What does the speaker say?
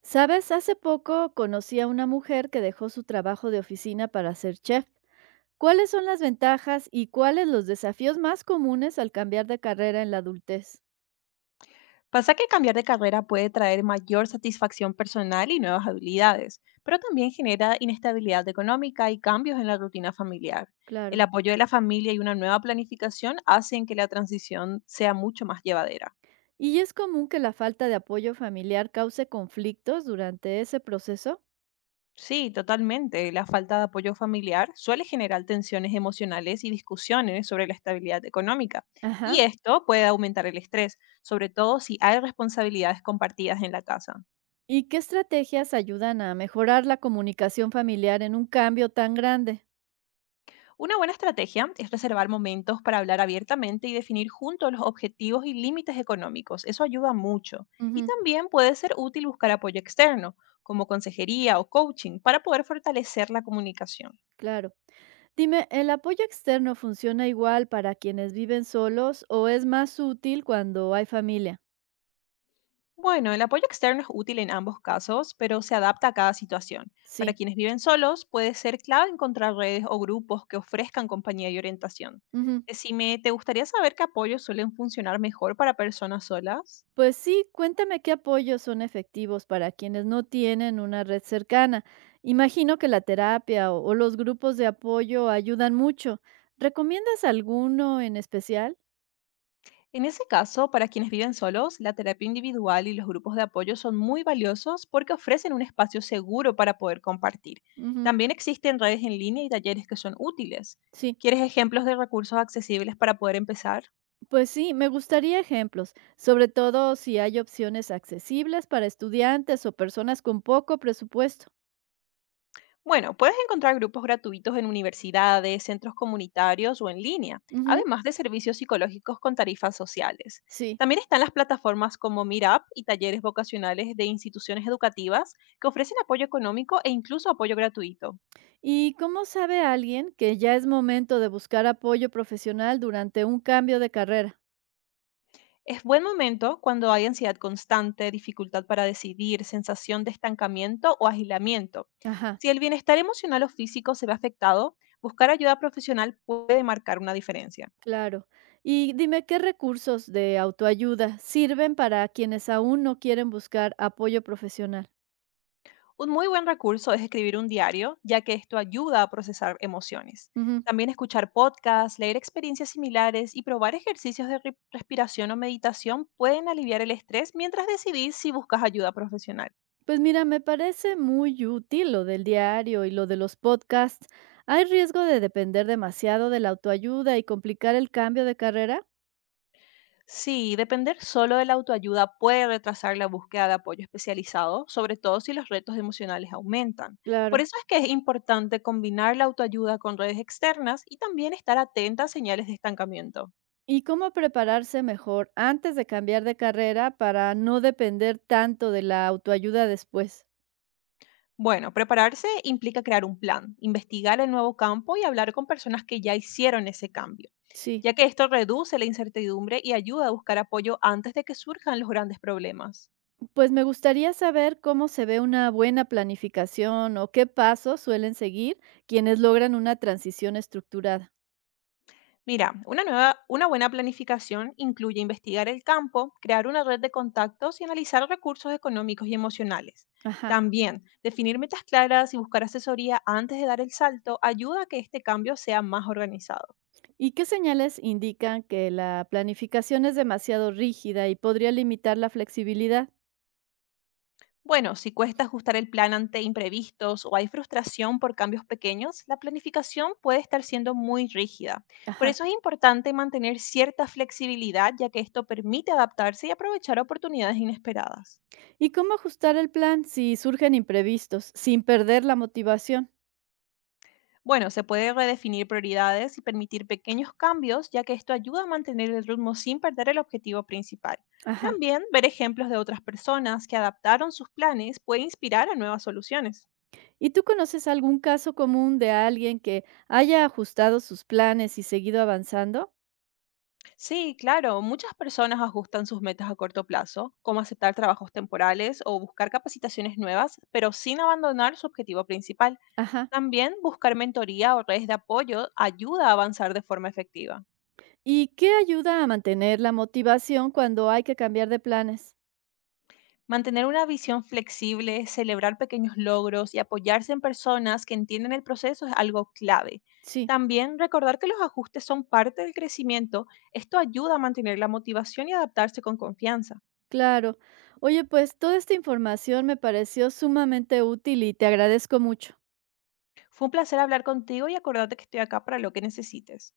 ¿Sabes? Hace poco conocí a una mujer que dejó su trabajo de oficina para ser chef. ¿Cuáles son las ventajas y cuáles los desafíos más comunes al cambiar de carrera en la adultez? Pasa que cambiar de carrera puede traer mayor satisfacción personal y nuevas habilidades, pero también genera inestabilidad económica y cambios en la rutina familiar. El Claro. apoyo de la familia y una nueva planificación hacen que la transición sea mucho más llevadera. ¿Y es común que la falta de apoyo familiar cause conflictos durante ese proceso? Sí, totalmente. La falta de apoyo familiar suele generar tensiones emocionales y discusiones sobre la estabilidad económica. Y Ajá. esto puede aumentar el estrés, sobre todo si hay responsabilidades compartidas en la casa. ¿Y qué estrategias ayudan a mejorar la comunicación familiar en un cambio tan grande? Una buena estrategia es reservar momentos para hablar abiertamente y definir juntos los objetivos y límites económicos. Eso ayuda mucho. Y Ujú. también puede ser útil buscar apoyo externo, como consejería o coaching, para poder fortalecer la comunicación. Claro. Dime, ¿el apoyo externo funciona igual para quienes viven solos o es más útil cuando hay familia? Bueno, el apoyo externo es útil en ambos casos, pero se adapta a cada situación. Para Sí. quienes viven solos, puede ser clave encontrar redes o grupos que ofrezcan compañía y orientación. Ujú. Decime, ¿te gustaría saber qué apoyos suelen funcionar mejor para personas solas? Pues sí, cuéntame qué apoyos son efectivos para quienes no tienen una red cercana. Imagino que la terapia o los grupos de apoyo ayudan mucho. ¿Recomiendas alguno en especial? En ese caso, para quienes viven solos, la terapia individual y los grupos de apoyo son muy valiosos porque ofrecen un espacio seguro para poder compartir. Ujú. También existen redes en línea y talleres que son útiles. Sí. ¿Quieres ejemplos de recursos accesibles para poder empezar? Pues sí, me gustaría ejemplos, sobre todo si hay opciones accesibles para estudiantes o personas con poco presupuesto. Bueno, puedes encontrar grupos gratuitos en universidades, centros comunitarios o en línea, Ujú. además de servicios psicológicos con tarifas sociales. Sí. También están las plataformas como Meetup y talleres vocacionales de instituciones educativas que ofrecen apoyo económico e incluso apoyo gratuito. ¿Y cómo sabe alguien que ya es momento de buscar apoyo profesional durante un cambio de carrera? Es buen momento cuando hay ansiedad constante, dificultad para decidir, sensación de estancamiento o agilamiento. Ajá. Si el bienestar emocional o físico se ve afectado, buscar ayuda profesional puede marcar una diferencia. Claro. Y dime, ¿qué recursos de autoayuda sirven para quienes aún no quieren buscar apoyo profesional? Un muy buen recurso es escribir un diario, ya que esto ayuda a procesar emociones. Ujú. También escuchar podcasts, leer experiencias similares y probar ejercicios de respiración o meditación pueden aliviar el estrés mientras decidís si buscas ayuda profesional. Pues mira, me parece muy útil lo del diario y lo de los podcasts. ¿Hay riesgo de depender demasiado de la autoayuda y complicar el cambio de carrera? Sí, depender solo de la autoayuda puede retrasar la búsqueda de apoyo especializado, sobre todo si los retos emocionales aumentan. Por Claro. eso es que es importante combinar la autoayuda con redes externas y también estar atenta a señales de estancamiento. ¿Y cómo prepararse mejor antes de cambiar de carrera para no depender tanto de la autoayuda después? Bueno, prepararse implica crear un plan, investigar el nuevo campo y hablar con personas que ya hicieron ese cambio, Sí. ya que esto reduce la incertidumbre y ayuda a buscar apoyo antes de que surjan los grandes problemas. Pues me gustaría saber cómo se ve una buena planificación o qué pasos suelen seguir quienes logran una transición estructurada. Mira, una buena planificación incluye investigar el campo, crear una red de contactos y analizar recursos económicos y emocionales. Ajá. También, definir metas claras y buscar asesoría antes de dar el salto ayuda a que este cambio sea más organizado. ¿Y qué señales indican que la planificación es demasiado rígida y podría limitar la flexibilidad? Bueno, si cuesta ajustar el plan ante imprevistos o hay frustración por cambios pequeños, la planificación puede estar siendo muy rígida. Por Ajá. eso es importante mantener cierta flexibilidad, ya que esto permite adaptarse y aprovechar oportunidades inesperadas. ¿Y cómo ajustar el plan si surgen imprevistos sin perder la motivación? Bueno, se puede redefinir prioridades y permitir pequeños cambios, ya que esto ayuda a mantener el ritmo sin perder el objetivo principal. Ajá. También ver ejemplos de otras personas que adaptaron sus planes puede inspirar a nuevas soluciones. ¿Y tú conoces algún caso común de alguien que haya ajustado sus planes y seguido avanzando? Sí, claro, muchas personas ajustan sus metas a corto plazo, como aceptar trabajos temporales o buscar capacitaciones nuevas, pero sin abandonar su objetivo principal. Ajá. También buscar mentoría o redes de apoyo ayuda a avanzar de forma efectiva. ¿Y qué ayuda a mantener la motivación cuando hay que cambiar de planes? Mantener una visión flexible, celebrar pequeños logros y apoyarse en personas que entienden el proceso es algo clave. Sí, También recordar que los ajustes son parte del crecimiento, esto ayuda a mantener la motivación y adaptarse con confianza. claro. Oye, pues toda esta información me pareció sumamente útil y te agradezco mucho. Fue un placer hablar contigo y acordate que estoy acá para lo que necesites.